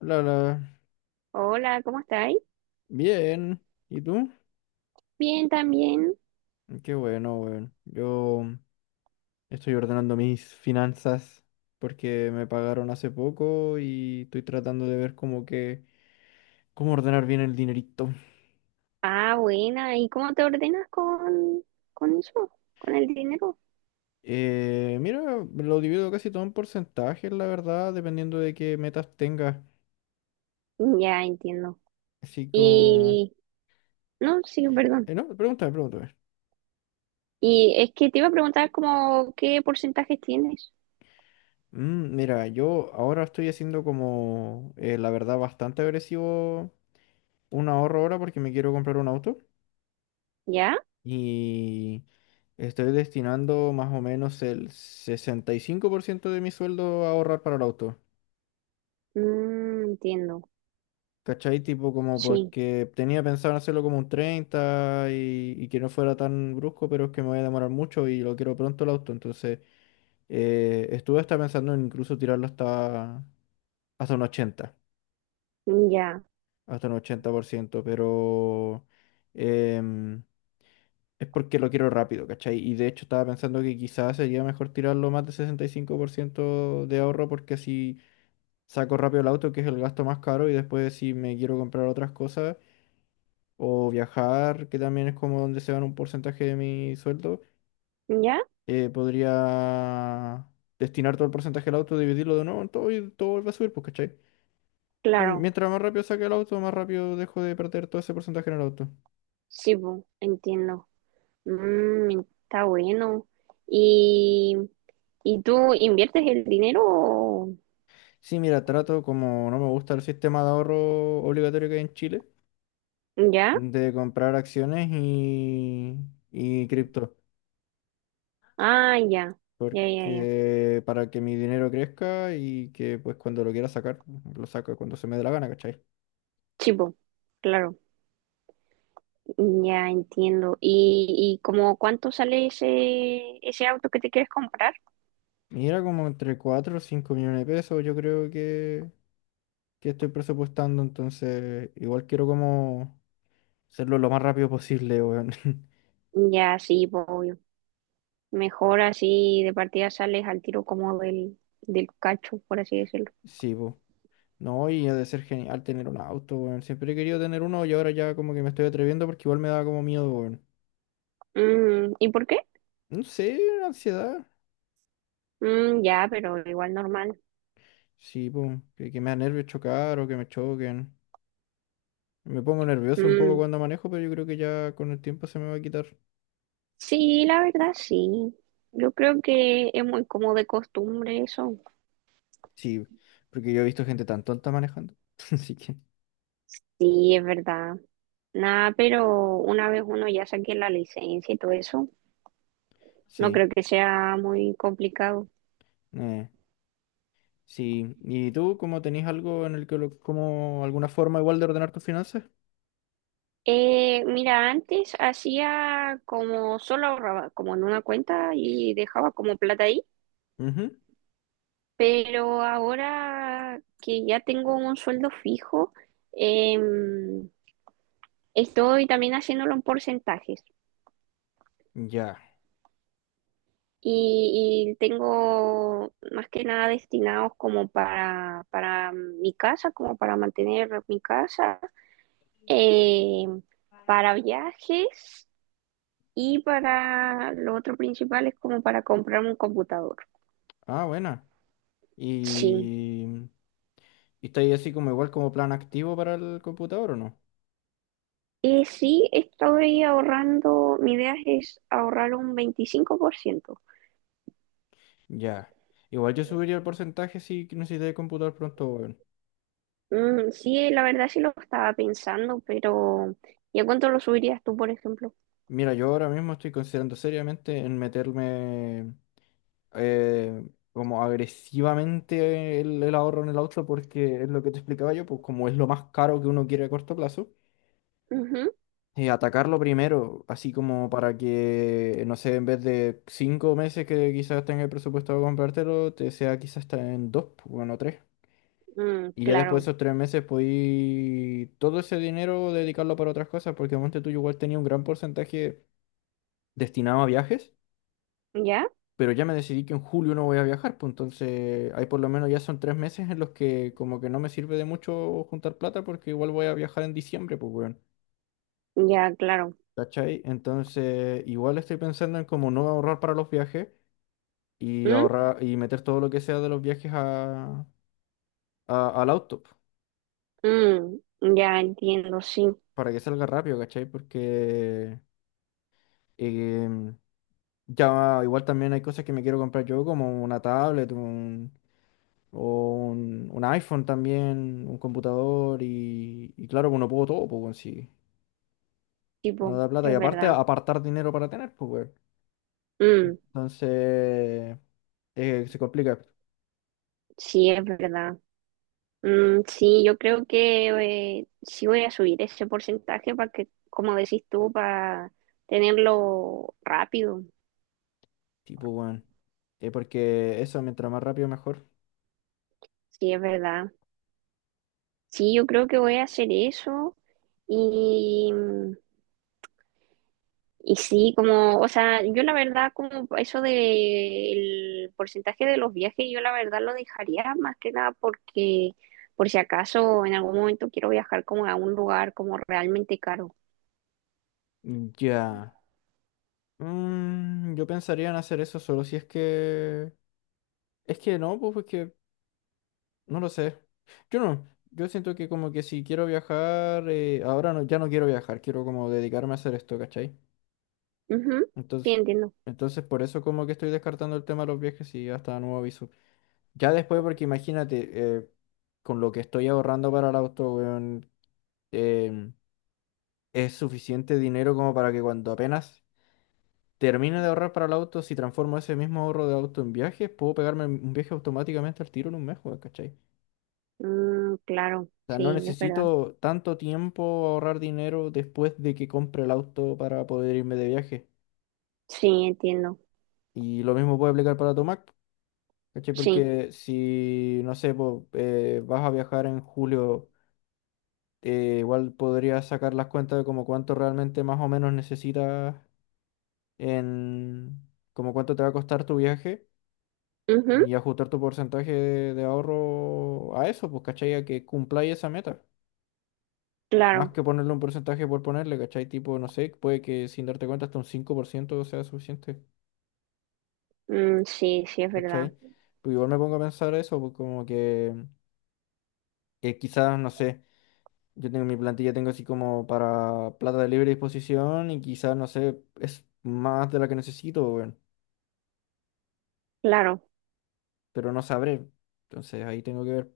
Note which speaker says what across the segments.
Speaker 1: Hola.
Speaker 2: Hola, ¿cómo estáis?
Speaker 1: Bien. ¿Y tú?
Speaker 2: Bien, también.
Speaker 1: Qué bueno, weón. Yo estoy ordenando mis finanzas porque me pagaron hace poco y estoy tratando de ver cómo que, cómo ordenar bien el dinerito.
Speaker 2: Ah, buena. ¿Y cómo te ordenas con eso? ¿Con el dinero?
Speaker 1: Mira, lo divido casi todo en porcentajes, la verdad, dependiendo de qué metas tengas.
Speaker 2: Ya entiendo.
Speaker 1: Así como...
Speaker 2: Y, no, sí, perdón.
Speaker 1: no, pregúntame, pregúntame.
Speaker 2: Y es que te iba a preguntar como qué porcentajes tienes.
Speaker 1: Mira, yo ahora estoy haciendo como, la verdad, bastante agresivo un ahorro ahora porque me quiero comprar un auto.
Speaker 2: ¿Ya?
Speaker 1: Y estoy destinando más o menos el 65% de mi sueldo a ahorrar para el auto.
Speaker 2: Mm, entiendo.
Speaker 1: ¿Cachai? Tipo como
Speaker 2: Sí,
Speaker 1: porque tenía pensado en hacerlo como un 30 y que no fuera tan brusco, pero es que me voy a demorar mucho y lo quiero pronto el auto. Entonces estuve hasta pensando en incluso tirarlo hasta un ochenta,
Speaker 2: ya.
Speaker 1: hasta un 80% pero... em, es porque lo quiero rápido, ¿cachai? Y de hecho estaba pensando que quizás sería mejor tirarlo más de 65% de ahorro porque así saco rápido el auto, que es el gasto más caro, y después si me quiero comprar otras cosas o viajar, que también es como donde se van un porcentaje de mi sueldo,
Speaker 2: ¿Ya?
Speaker 1: podría destinar todo el porcentaje al auto, dividirlo de nuevo en todo y todo vuelve a subir, pues, ¿cachai? Como
Speaker 2: Claro.
Speaker 1: mientras más rápido saque el auto, más rápido dejo de perder todo ese porcentaje en el auto.
Speaker 2: Sí, bu, entiendo. Mm, está bueno. ¿Y, y tú inviertes el dinero?
Speaker 1: Sí, mira, trato como no me gusta el sistema de ahorro obligatorio que hay en Chile.
Speaker 2: ¿Ya?
Speaker 1: De comprar acciones y cripto,
Speaker 2: Ah, ya. Ya, ya, ya.
Speaker 1: porque para que mi dinero crezca y que pues cuando lo quiera sacar, lo saco cuando se me dé la gana, ¿cachai?
Speaker 2: Chivo, claro, ya entiendo. ¿Y como cuánto sale ese auto que te quieres comprar?
Speaker 1: Y era como entre cuatro o 5 millones de pesos, yo creo que estoy presupuestando, entonces igual quiero como hacerlo lo más rápido posible, weón.
Speaker 2: Ya, sí, po, obvio. Mejor así de partida sales al tiro como del cacho, por así decirlo.
Speaker 1: Sí, po. No, y ha de ser genial tener un auto, weón. Siempre he querido tener uno y ahora ya como que me estoy atreviendo porque igual me da como miedo, weón.
Speaker 2: Mm, ¿y por qué?
Speaker 1: No sé, ansiedad.
Speaker 2: Mm, ya, pero igual normal.
Speaker 1: Sí, pues, que me da nervios chocar o que me choquen. Me pongo nervioso un poco
Speaker 2: Mm,
Speaker 1: cuando manejo, pero yo creo que ya con el tiempo se me va a quitar.
Speaker 2: sí, la verdad, sí. Yo creo que es muy como de costumbre eso.
Speaker 1: Sí, porque yo he visto gente tan tonta manejando. Así que,
Speaker 2: Sí, es verdad. Nada, pero una vez uno ya saque la licencia y todo eso, no
Speaker 1: sí.
Speaker 2: creo que sea muy complicado.
Speaker 1: eh, sí. ¿Y tú, cómo tenés algo en el que, como alguna forma igual de ordenar tus finanzas?
Speaker 2: Mira, antes hacía como solo ahorraba, como en una cuenta y dejaba como plata ahí,
Speaker 1: Ujú,
Speaker 2: pero ahora que ya tengo un sueldo fijo, em, estoy también haciéndolo en porcentajes
Speaker 1: ya.
Speaker 2: y tengo más que nada destinados como para mi casa, como para mantener mi casa, em, para viajes y para lo otro principal es como para comprarme un computador.
Speaker 1: Ah, buena.
Speaker 2: Sí.
Speaker 1: ¿Y, y estáis así como igual como plan activo para el computador o no?
Speaker 2: Y sí, estoy ahorrando, mi idea es ahorrar un 25%.
Speaker 1: Ya. Igual yo subiría el porcentaje si necesitáis computador pronto, weón.
Speaker 2: Mm, sí, la verdad sí lo estaba pensando, pero ¿y a cuánto lo subirías tú, por ejemplo?
Speaker 1: Mira, yo ahora mismo estoy considerando seriamente en meterme eh, como agresivamente el ahorro en el auto porque es lo que te explicaba yo, pues como es lo más caro que uno quiere a corto plazo,
Speaker 2: Ujú,
Speaker 1: atacarlo primero, así como para que, no sé, en vez de cinco meses que quizás tenga el presupuesto de comprártelo, te sea quizás hasta en dos, pues, bueno, tres.
Speaker 2: mm,
Speaker 1: Y ya después
Speaker 2: claro,
Speaker 1: de esos tres meses podí todo ese dinero dedicarlo para otras cosas porque monte tú yo igual tenía un gran porcentaje destinado a viajes.
Speaker 2: ¿ya?
Speaker 1: Pero ya me decidí que en julio no voy a viajar, pues entonces ahí por lo menos ya son tres meses en los que como que no me sirve de mucho juntar plata porque igual voy a viajar en diciembre, pues weón,
Speaker 2: Ya, claro.
Speaker 1: ¿cachai? Entonces igual estoy pensando en como no ahorrar para los viajes y
Speaker 2: Mm,
Speaker 1: ahorrar y meter todo lo que sea de los viajes a, al auto, pues,
Speaker 2: mm, ya entiendo, sí,
Speaker 1: para que salga rápido, ¿cachai? Porque em, ya igual también hay cosas que me quiero comprar yo, como una tablet, un o un iPhone también, un computador y claro, pues uno pudo todo, pues, weón, si no
Speaker 2: tipo,
Speaker 1: da plata y
Speaker 2: es
Speaker 1: aparte
Speaker 2: verdad.
Speaker 1: apartar dinero para tener, pues, weón.
Speaker 2: Mm,
Speaker 1: Entonces, se complica,
Speaker 2: sí, es verdad. Mm, sí, yo creo que sí voy a subir ese porcentaje para que, como decís tú, para tenerlo rápido.
Speaker 1: tipo, weón. Porque eso, mientras más rápido, mejor.
Speaker 2: Sí, es verdad. Sí, yo creo que voy a hacer eso. Y, y sí, como, o sea, yo la verdad, como eso del porcentaje de los viajes, yo la verdad lo dejaría más que nada porque por si acaso en algún momento quiero viajar como a un lugar como realmente caro.
Speaker 1: Ya. Mm, yo pensaría en hacer eso solo si es que... Es que no, pues, porque no lo sé. Yo no. Yo siento que como que si quiero viajar, ahora no, ya no quiero viajar, quiero como dedicarme a hacer esto, ¿cachai?
Speaker 2: Ujú, sí,
Speaker 1: Entonces,
Speaker 2: entiendo.
Speaker 1: entonces por eso como que estoy descartando el tema de los viajes y hasta nuevo aviso. Ya después, porque imagínate, eh, con lo que estoy ahorrando para el auto, weón, em, es suficiente dinero como para que cuando apenas termine de ahorrar para el auto, si transformo ese mismo ahorro de auto en viajes, puedo pegarme un viaje automáticamente al tiro en un mes, weón, ¿cachai?
Speaker 2: Mm, claro,
Speaker 1: O sea, no
Speaker 2: sí, es verdad.
Speaker 1: necesito tanto tiempo ahorrar dinero después de que compre el auto para poder irme de viaje.
Speaker 2: Sí, entiendo.
Speaker 1: Y lo mismo puede aplicar para tu Mac. ¿Cachai?
Speaker 2: Sí.
Speaker 1: Porque si, no sé, po, vas a viajar en julio, igual podrías sacar las cuentas de como cuánto realmente más o menos necesitas en, como cuánto te va a costar tu viaje
Speaker 2: Ujú,
Speaker 1: y ajustar tu porcentaje de ahorro a eso, pues, ¿cachai? A que cumpláis esa meta. Más
Speaker 2: claro.
Speaker 1: que ponerle un porcentaje por ponerle, ¿cachai? Tipo, no sé, puede que sin darte cuenta hasta un 5% sea suficiente,
Speaker 2: Mm, sí, sí, es verdad.
Speaker 1: ¿cachai? Pues igual me pongo a pensar eso, pues como que quizás, no sé. Yo tengo mi plantilla, tengo así como para plata de libre disposición y quizás, no sé, es más de la que necesito, weón,
Speaker 2: Claro.
Speaker 1: pero no sabré. Entonces ahí tengo que ver.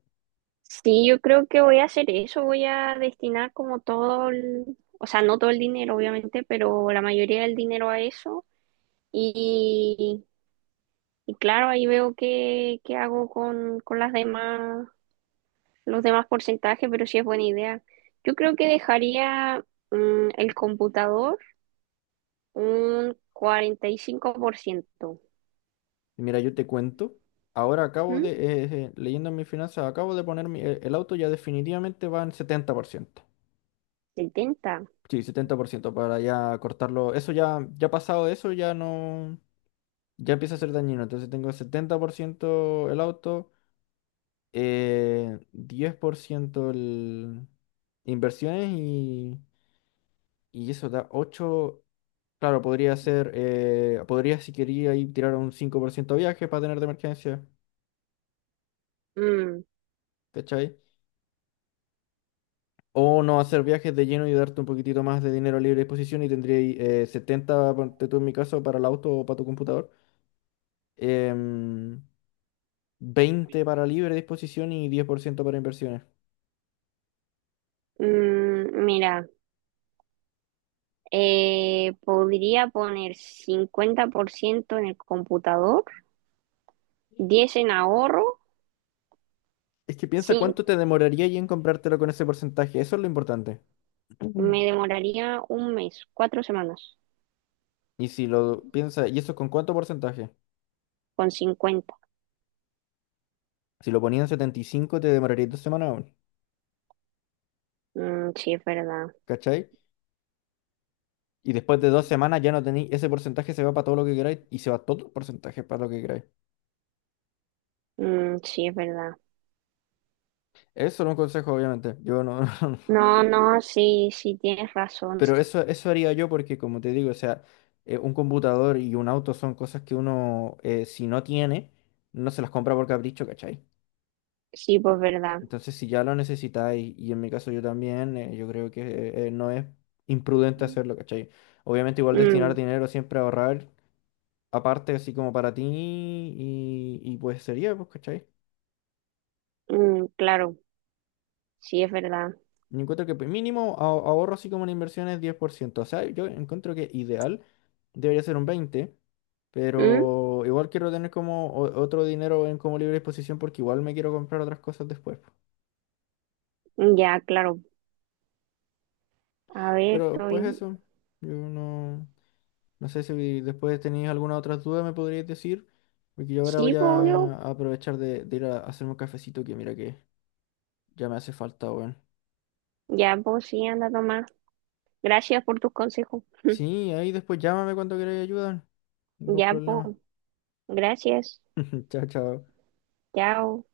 Speaker 2: Sí, yo creo que voy a hacer eso, voy a destinar como todo el, o sea, no todo el dinero, obviamente, pero la mayoría del dinero a eso. Y, y claro, ahí veo qué hago con las demás, los demás porcentajes, pero sí es buena idea. Yo creo que dejaría el computador un 45%.
Speaker 1: Y mira, yo te cuento. Ahora acabo
Speaker 2: ¿Mm?
Speaker 1: de, leyendo mis finanzas, acabo de poner el auto ya definitivamente va en 70%.
Speaker 2: ¿70?
Speaker 1: Sí, 70% para ya cortarlo. Eso ya, ya pasado de eso, ya no, ya empieza a ser dañino. Entonces tengo 70% el auto, 10% el inversiones. Y y eso da ocho. Claro, podría ser. Podría, si quería, ahí tirar un 5% de viaje para tener de emergencia.
Speaker 2: Mm,
Speaker 1: ¿Cachai? O no hacer viajes de lleno y darte un poquitito más de dinero a libre disposición y tendría ahí, 70, ponte tú en mi caso, para el auto o para tu computador. em, 20 para libre disposición y 10% para inversiones.
Speaker 2: mira. Podría poner 50% en el computador, 10 en ahorro,
Speaker 1: Es que piensa
Speaker 2: sí,
Speaker 1: cuánto te demoraría ahí en comprártelo con ese porcentaje. Eso es lo importante. Ujú.
Speaker 2: me demoraría un mes, 4 semanas,
Speaker 1: Y si lo piensa, ¿y eso con cuánto porcentaje?
Speaker 2: con 50.
Speaker 1: Si lo ponía en 75 te demoraría dos semanas aún.
Speaker 2: Mm, sí, es verdad.
Speaker 1: ¿Cachai? Y después de dos semanas ya no tenéis, ese porcentaje se va para todo lo que queráis y se va todo el porcentaje para lo que queráis.
Speaker 2: Mm, sí, es verdad.
Speaker 1: Eso no es un consejo, obviamente. Yo no,
Speaker 2: No, no, sí, sí, tienes razón.
Speaker 1: pero eso haría yo porque, como te digo, o sea, un computador y un auto son cosas que uno, si no tiene, no se las compra por capricho, ¿cachai?
Speaker 2: Sí, pues verdad.
Speaker 1: Entonces, si ya lo necesitáis, y en mi caso yo también, yo creo que no es imprudente hacerlo, ¿cachai? Obviamente, igual destinar
Speaker 2: Mm,
Speaker 1: dinero siempre a ahorrar, aparte, así como para ti, y pues sería, pues, ¿cachai?
Speaker 2: mm, claro, sí, es verdad.
Speaker 1: Yo encuentro que pues, mínimo ahorro así como en inversiones 10%. O sea, yo encuentro que ideal debería ser un 20%,
Speaker 2: Mm,
Speaker 1: pero igual quiero tener como otro dinero en como libre disposición porque igual me quiero comprar otras cosas después, po.
Speaker 2: ya, claro. A ver,
Speaker 1: Pero pues
Speaker 2: estoy.
Speaker 1: eso, yo no, no sé si después tenéis alguna otra duda me podríais decir, porque yo ahora
Speaker 2: Sí,
Speaker 1: voy
Speaker 2: pues obvio.
Speaker 1: a aprovechar de ir a hacerme un cafecito que mira que ya me hace falta, weón.
Speaker 2: Ya, pues sí, anda a tomar. Gracias por tus consejos.
Speaker 1: Sí, ahí después llámame cuando queráis ayuda, ningún
Speaker 2: Ya,
Speaker 1: problema.
Speaker 2: pues. Gracias.
Speaker 1: Chao, chao.
Speaker 2: Chao.